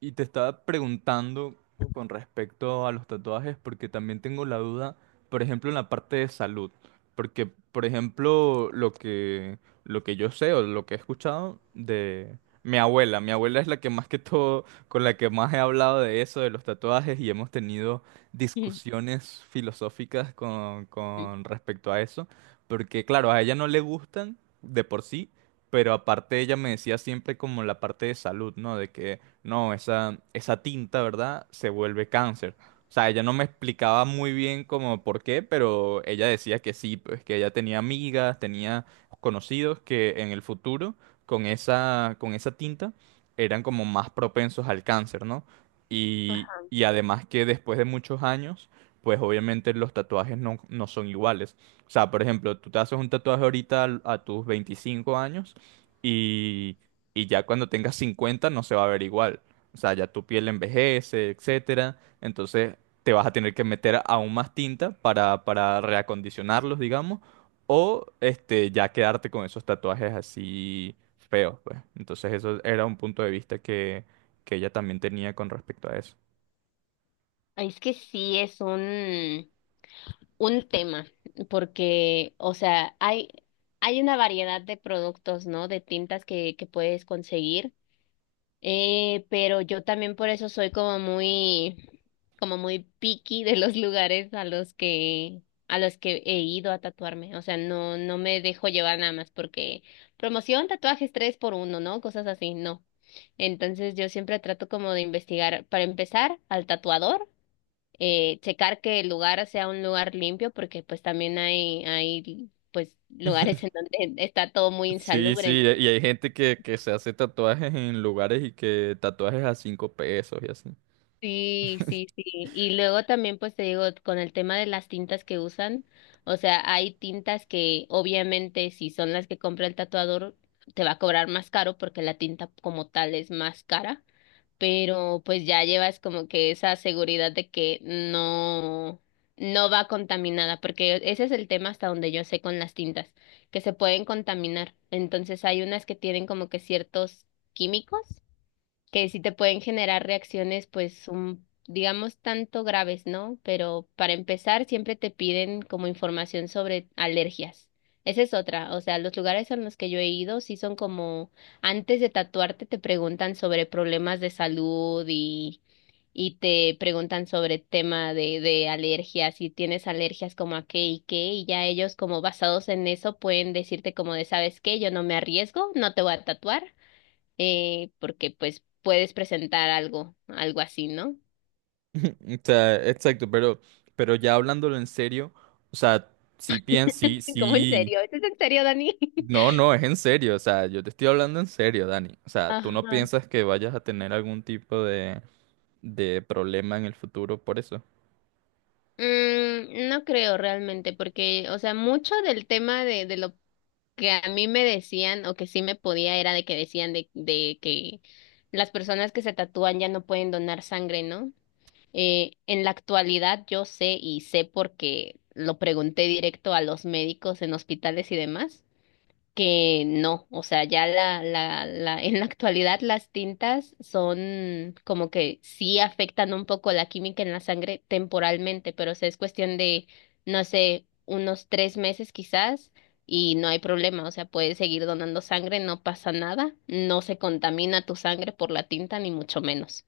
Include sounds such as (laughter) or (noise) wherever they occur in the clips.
Y te estaba preguntando con respecto a los tatuajes, porque también tengo la duda, por ejemplo, en la parte de salud. Porque, por ejemplo, lo que yo sé o lo que he escuchado de mi abuela. Mi abuela es la que más que todo, con la que más he hablado de eso, de los tatuajes, y hemos tenido (laughs) discusiones filosóficas Ujú. con respecto a eso. Porque, claro, a ella no le gustan de por sí, pero aparte ella me decía siempre como la parte de salud, ¿no? De que no, esa tinta, ¿verdad? Se vuelve cáncer. O sea, ella no me explicaba muy bien como por qué, pero ella decía que sí, pues que ella tenía amigas, tenía conocidos que en el futuro con esa tinta eran como más propensos al cáncer, ¿no? Y, Ajá. y además que después de muchos años, pues obviamente los tatuajes no son iguales. O sea, por ejemplo, tú te haces un tatuaje ahorita a tus 25 años y ya cuando tengas 50 no se va a ver igual. O sea, ya tu piel envejece, etcétera. Entonces te vas a tener que meter aún más tinta para reacondicionarlos, digamos, o ya quedarte con esos tatuajes así feos, pues. Entonces eso era un punto de vista que ella también tenía con respecto a eso. Es que sí es un tema, porque, o sea, hay una variedad de productos, ¿no? De tintas que puedes conseguir. Pero yo también por eso soy como como muy picky de los lugares a los a los que he ido a tatuarme. O sea, no me dejo llevar nada más porque promoción, tatuajes 3 por uno, ¿no? Cosas así, no. Entonces yo siempre trato como de investigar, para empezar, al tatuador, checar que el lugar sea un lugar limpio, porque pues también hay pues lugares (laughs) en (laughs) donde está todo muy Sí, insalubre, sí, ¿no? y hay gente que se hace tatuajes en lugares y que tatuajes a 5 pesos y así. Sí, sí, sí. Y luego también, pues te digo, con el tema de las tintas que usan, o sea, hay tintas que obviamente si son las que compra el tatuador, te va a cobrar más caro porque la tinta como tal es más cara, pero pues ya llevas como que esa seguridad de que no, no va contaminada, porque ese es el tema hasta donde yo sé con las tintas, que se pueden contaminar. Entonces hay unas que tienen como que ciertos químicos que sí te pueden generar reacciones, pues, un, digamos, tanto graves, ¿no? Pero para empezar, siempre te piden como información sobre alergias. Esa es otra, o sea, los lugares en los que yo he ido sí son como, antes de tatuarte te preguntan sobre problemas de salud y te preguntan sobre tema de alergias, si tienes alergias como a qué y qué, y ya ellos como basados en eso pueden decirte como de, ¿sabes qué? Yo no me arriesgo, no te voy a tatuar, porque pues puedes presentar algo, algo así, ¿no? (laughs) O sea, exacto, pero ya hablándolo en serio, o sea, sí piensas, sí, (laughs) ¿Cómo en sí, serio? ¿Esto es en serio, Dani? no, (laughs) no, es en serio. O sea, yo te estoy hablando en serio, Dani. O sea, tú no Ajá. piensas que vayas a tener algún tipo de problema en el futuro por eso. Mm, no creo realmente, porque, o sea, mucho del tema de lo que a mí me decían o que sí me podía era de que decían de que las personas que se tatúan ya no pueden donar sangre, ¿no? En la actualidad yo sé y sé porque lo pregunté directo a los médicos en hospitales y demás. Que no, o sea, ya la, en la actualidad las tintas son como que sí afectan un poco la química en la sangre temporalmente, pero o sea, es cuestión de, no sé, unos 3 meses quizás y no hay problema, o sea, puedes seguir donando sangre, no pasa nada, no se contamina tu sangre por la tinta ni mucho menos.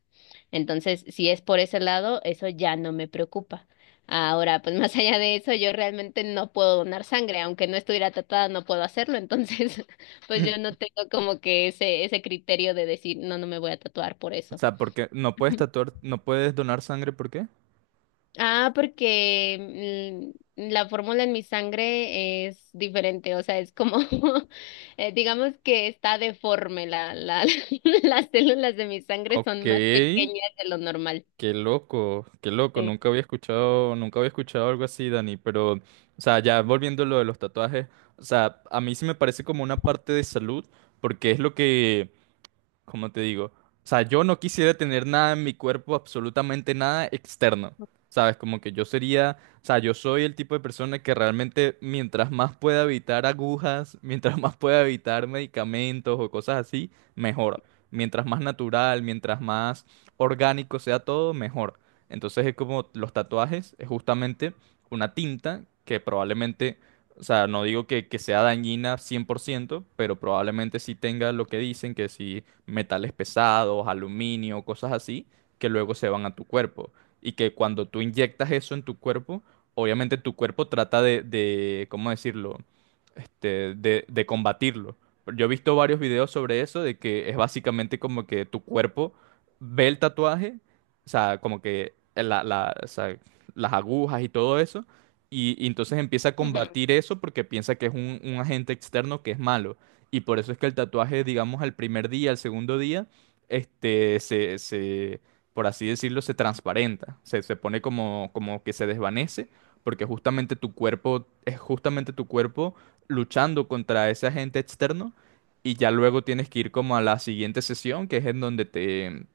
Entonces, si es por ese lado, eso ya no me preocupa. Ahora, pues (laughs) más allá de eso, yo realmente no puedo donar sangre, aunque no estuviera tratada, no puedo hacerlo. Entonces, (laughs) pues yo no (laughs) tengo como que ese criterio de decir, no, no me voy a tatuar por O eso. sea, porque no puedes (laughs) tatuar, no puedes donar sangre, ¿por qué? Ah, porque mm, la fórmula en mi sangre es diferente, o sea, es como, (laughs) digamos que está deforme, (laughs) las células de mi sangre Ok. son más pequeñas de lo normal. Qué loco, Sí. nunca había escuchado, nunca había escuchado algo así, Dani, pero, o sea, ya volviendo a lo de los tatuajes, o sea, a mí sí me parece como una parte de salud, porque es lo que, como te digo, o sea, yo no quisiera tener nada en mi cuerpo, absolutamente nada externo, ¿sabes? Como que yo sería, o sea, yo soy el tipo de persona que realmente mientras más pueda evitar agujas, (laughs) mientras más pueda evitar medicamentos o cosas así, mejor. Mientras más natural, mientras más orgánico sea todo, mejor. Entonces es como los tatuajes, es justamente una tinta que probablemente... O sea, no digo que sea dañina 100 por ciento, pero probablemente sí tenga lo que dicen, que sí metales pesados, aluminio, cosas así, que luego se van a tu cuerpo. Y que cuando tú inyectas eso en tu cuerpo, obviamente tu cuerpo trata de ¿cómo decirlo? De combatirlo. Yo he visto varios videos sobre eso, de que es básicamente como que tu cuerpo ve el tatuaje, o sea, como que o sea, las agujas y todo eso, y entonces empieza a Ujú. combatir eso porque piensa que es un agente externo que es malo. Y por eso es que el tatuaje, digamos, al primer día, al segundo día, se, por así decirlo, se transparenta. Se pone como, como que se desvanece, porque justamente tu cuerpo, es justamente tu cuerpo luchando contra ese agente externo. Y ya luego tienes que ir como a la siguiente sesión, que es en donde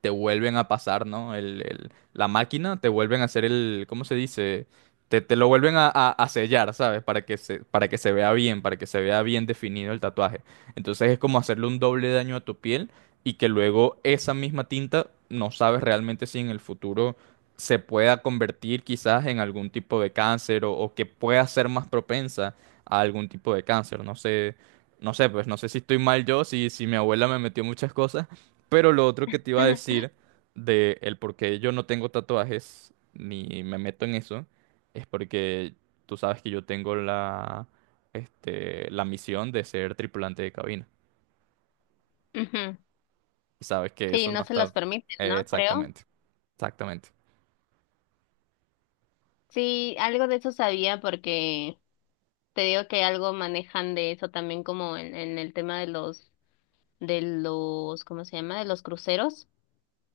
te vuelven a pasar, ¿no? La máquina, te vuelven a hacer el, ¿cómo se dice? Te lo vuelven a, a sellar, ¿sabes? Para que se vea bien, para que se vea bien definido el tatuaje. Entonces es como hacerle un doble daño a tu piel y que luego esa misma tinta, no sabes realmente si en el futuro se pueda convertir quizás en algún tipo de cáncer o que pueda ser más propensa a algún tipo de cáncer. No sé, no sé, pues no sé si estoy mal yo, si mi abuela me metió muchas cosas, pero lo otro que te iba a (laughs) decir de el por qué yo no tengo tatuajes ni me meto en eso es porque tú sabes que yo tengo la misión de ser tripulante de cabina. Ujú. Y sabes que Sí, eso no no se está... los permiten, ¿no? Creo. exactamente, exactamente. Sí, algo de eso sabía porque te digo que algo manejan de eso también como en el tema de los, ¿cómo se llama? De los cruceros.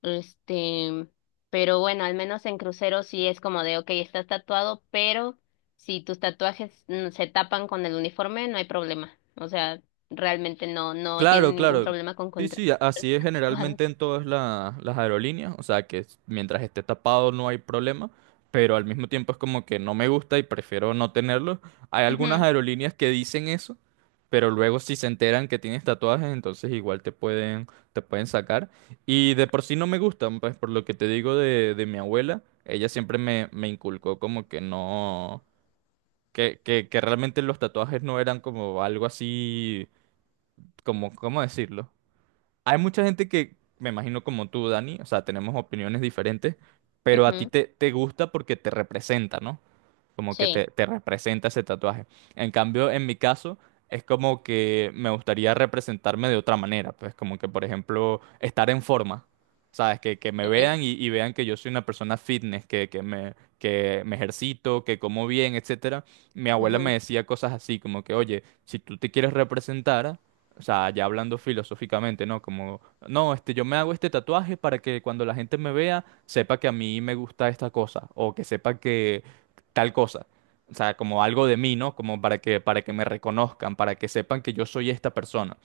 Este, pero bueno, al menos en cruceros sí es como de, ok, estás tatuado, pero si tus tatuajes mm, se tapan con el uniforme, no hay problema. O sea, realmente no, no tienen Claro, ningún claro. problema con Sí, sí, así es contratatuados. generalmente en todas las aerolíneas. O sea, que mientras esté tapado no hay problema, pero al mismo tiempo es como que no me gusta y prefiero no tenerlo. Hay algunas Ujú, aerolíneas que dicen eso, pero luego si se enteran que tienes tatuajes, entonces igual te pueden sacar. Y de por sí no me gustan, pues por lo que te digo de mi abuela. Ella siempre me inculcó como que no, que realmente los tatuajes no eran como algo así, como, ¿cómo decirlo? Hay mucha gente que, me imagino como tú, Dani, o sea, tenemos opiniones diferentes, pero a ti ujú, te gusta porque te representa, ¿no? Como que sí. te representa ese tatuaje. En cambio, en mi caso, es como que me gustaría representarme de otra manera, pues como que, por ejemplo, estar en forma, ¿sabes? Que me Ok, vean y vean que yo soy una persona fitness, que me ejercito, que como bien, etcétera. Mi abuela ujú. me decía cosas así, como que, oye, si tú te quieres representar... O sea, ya hablando filosóficamente, ¿no? Como, no, este, yo me hago este tatuaje para que cuando la gente me vea, sepa que a mí me gusta esta cosa, o que sepa que, tal cosa. O sea, como algo de mí, ¿no? Como para que me reconozcan, para que sepan que yo soy esta persona.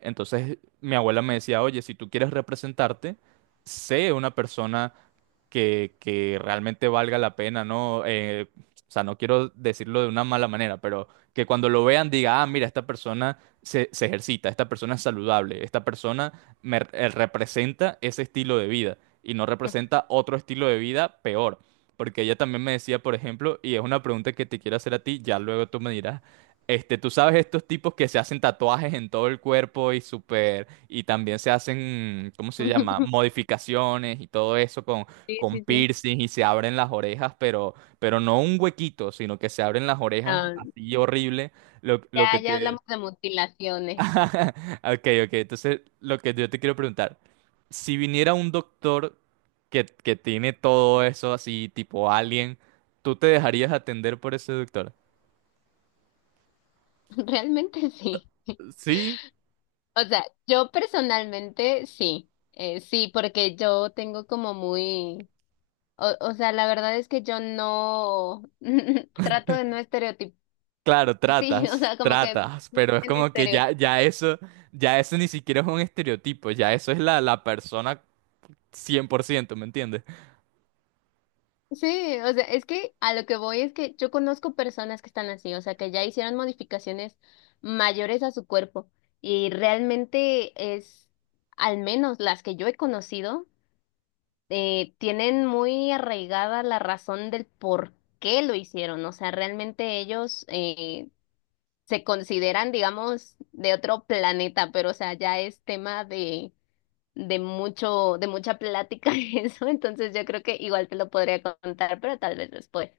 Entonces, mi abuela me decía, oye, si tú quieres representarte, sé una persona que realmente valga la pena, ¿no? O sea, no quiero decirlo de una mala manera, pero que cuando lo vean diga, ah, mira, esta persona se ejercita, esta persona es saludable, esta persona representa ese estilo de vida y no representa otro estilo de vida peor. Porque ella también me decía, por ejemplo, y es una pregunta que te quiero hacer a ti, ya luego tú me dirás, este, tú sabes estos tipos que se hacen tatuajes en todo el cuerpo y súper, y también se hacen, ¿cómo se llama? (laughs) Modificaciones y todo eso Sí, con sí, sí. piercing y se abren las orejas, pero no un huequito, sino que se abren las orejas Ah, así horrible. Ya, Lo que te... ya hablamos de mutilaciones. (laughs) Ok, ok, entonces lo que yo te quiero preguntar, si viniera un doctor que tiene todo eso así, tipo alien, ¿tú te dejarías atender por ese doctor? (laughs) Realmente sí. Sí, O sea, yo personalmente sí. Sí, porque yo tengo como muy... O sea, la verdad es que yo no... (laughs) Trato de no estereotipar. claro, Sí, (laughs) o tratas, sea, como que... tratas, pero es En como que estereotipos. ya, ya eso ni siquiera es un estereotipo, ya eso es la persona 100 por ciento, ¿me entiendes? Sí, o sea, es que a lo que voy es que yo conozco personas que están así, o sea, que ya hicieron modificaciones mayores a su cuerpo y realmente es, al menos las que yo he conocido, tienen muy arraigada la razón del por qué lo hicieron. O sea, realmente ellos se consideran, digamos, de otro planeta, pero o sea, ya es tema de mucho, de mucha plática (laughs) eso. Entonces yo creo que igual te lo podría contar, pero tal vez después.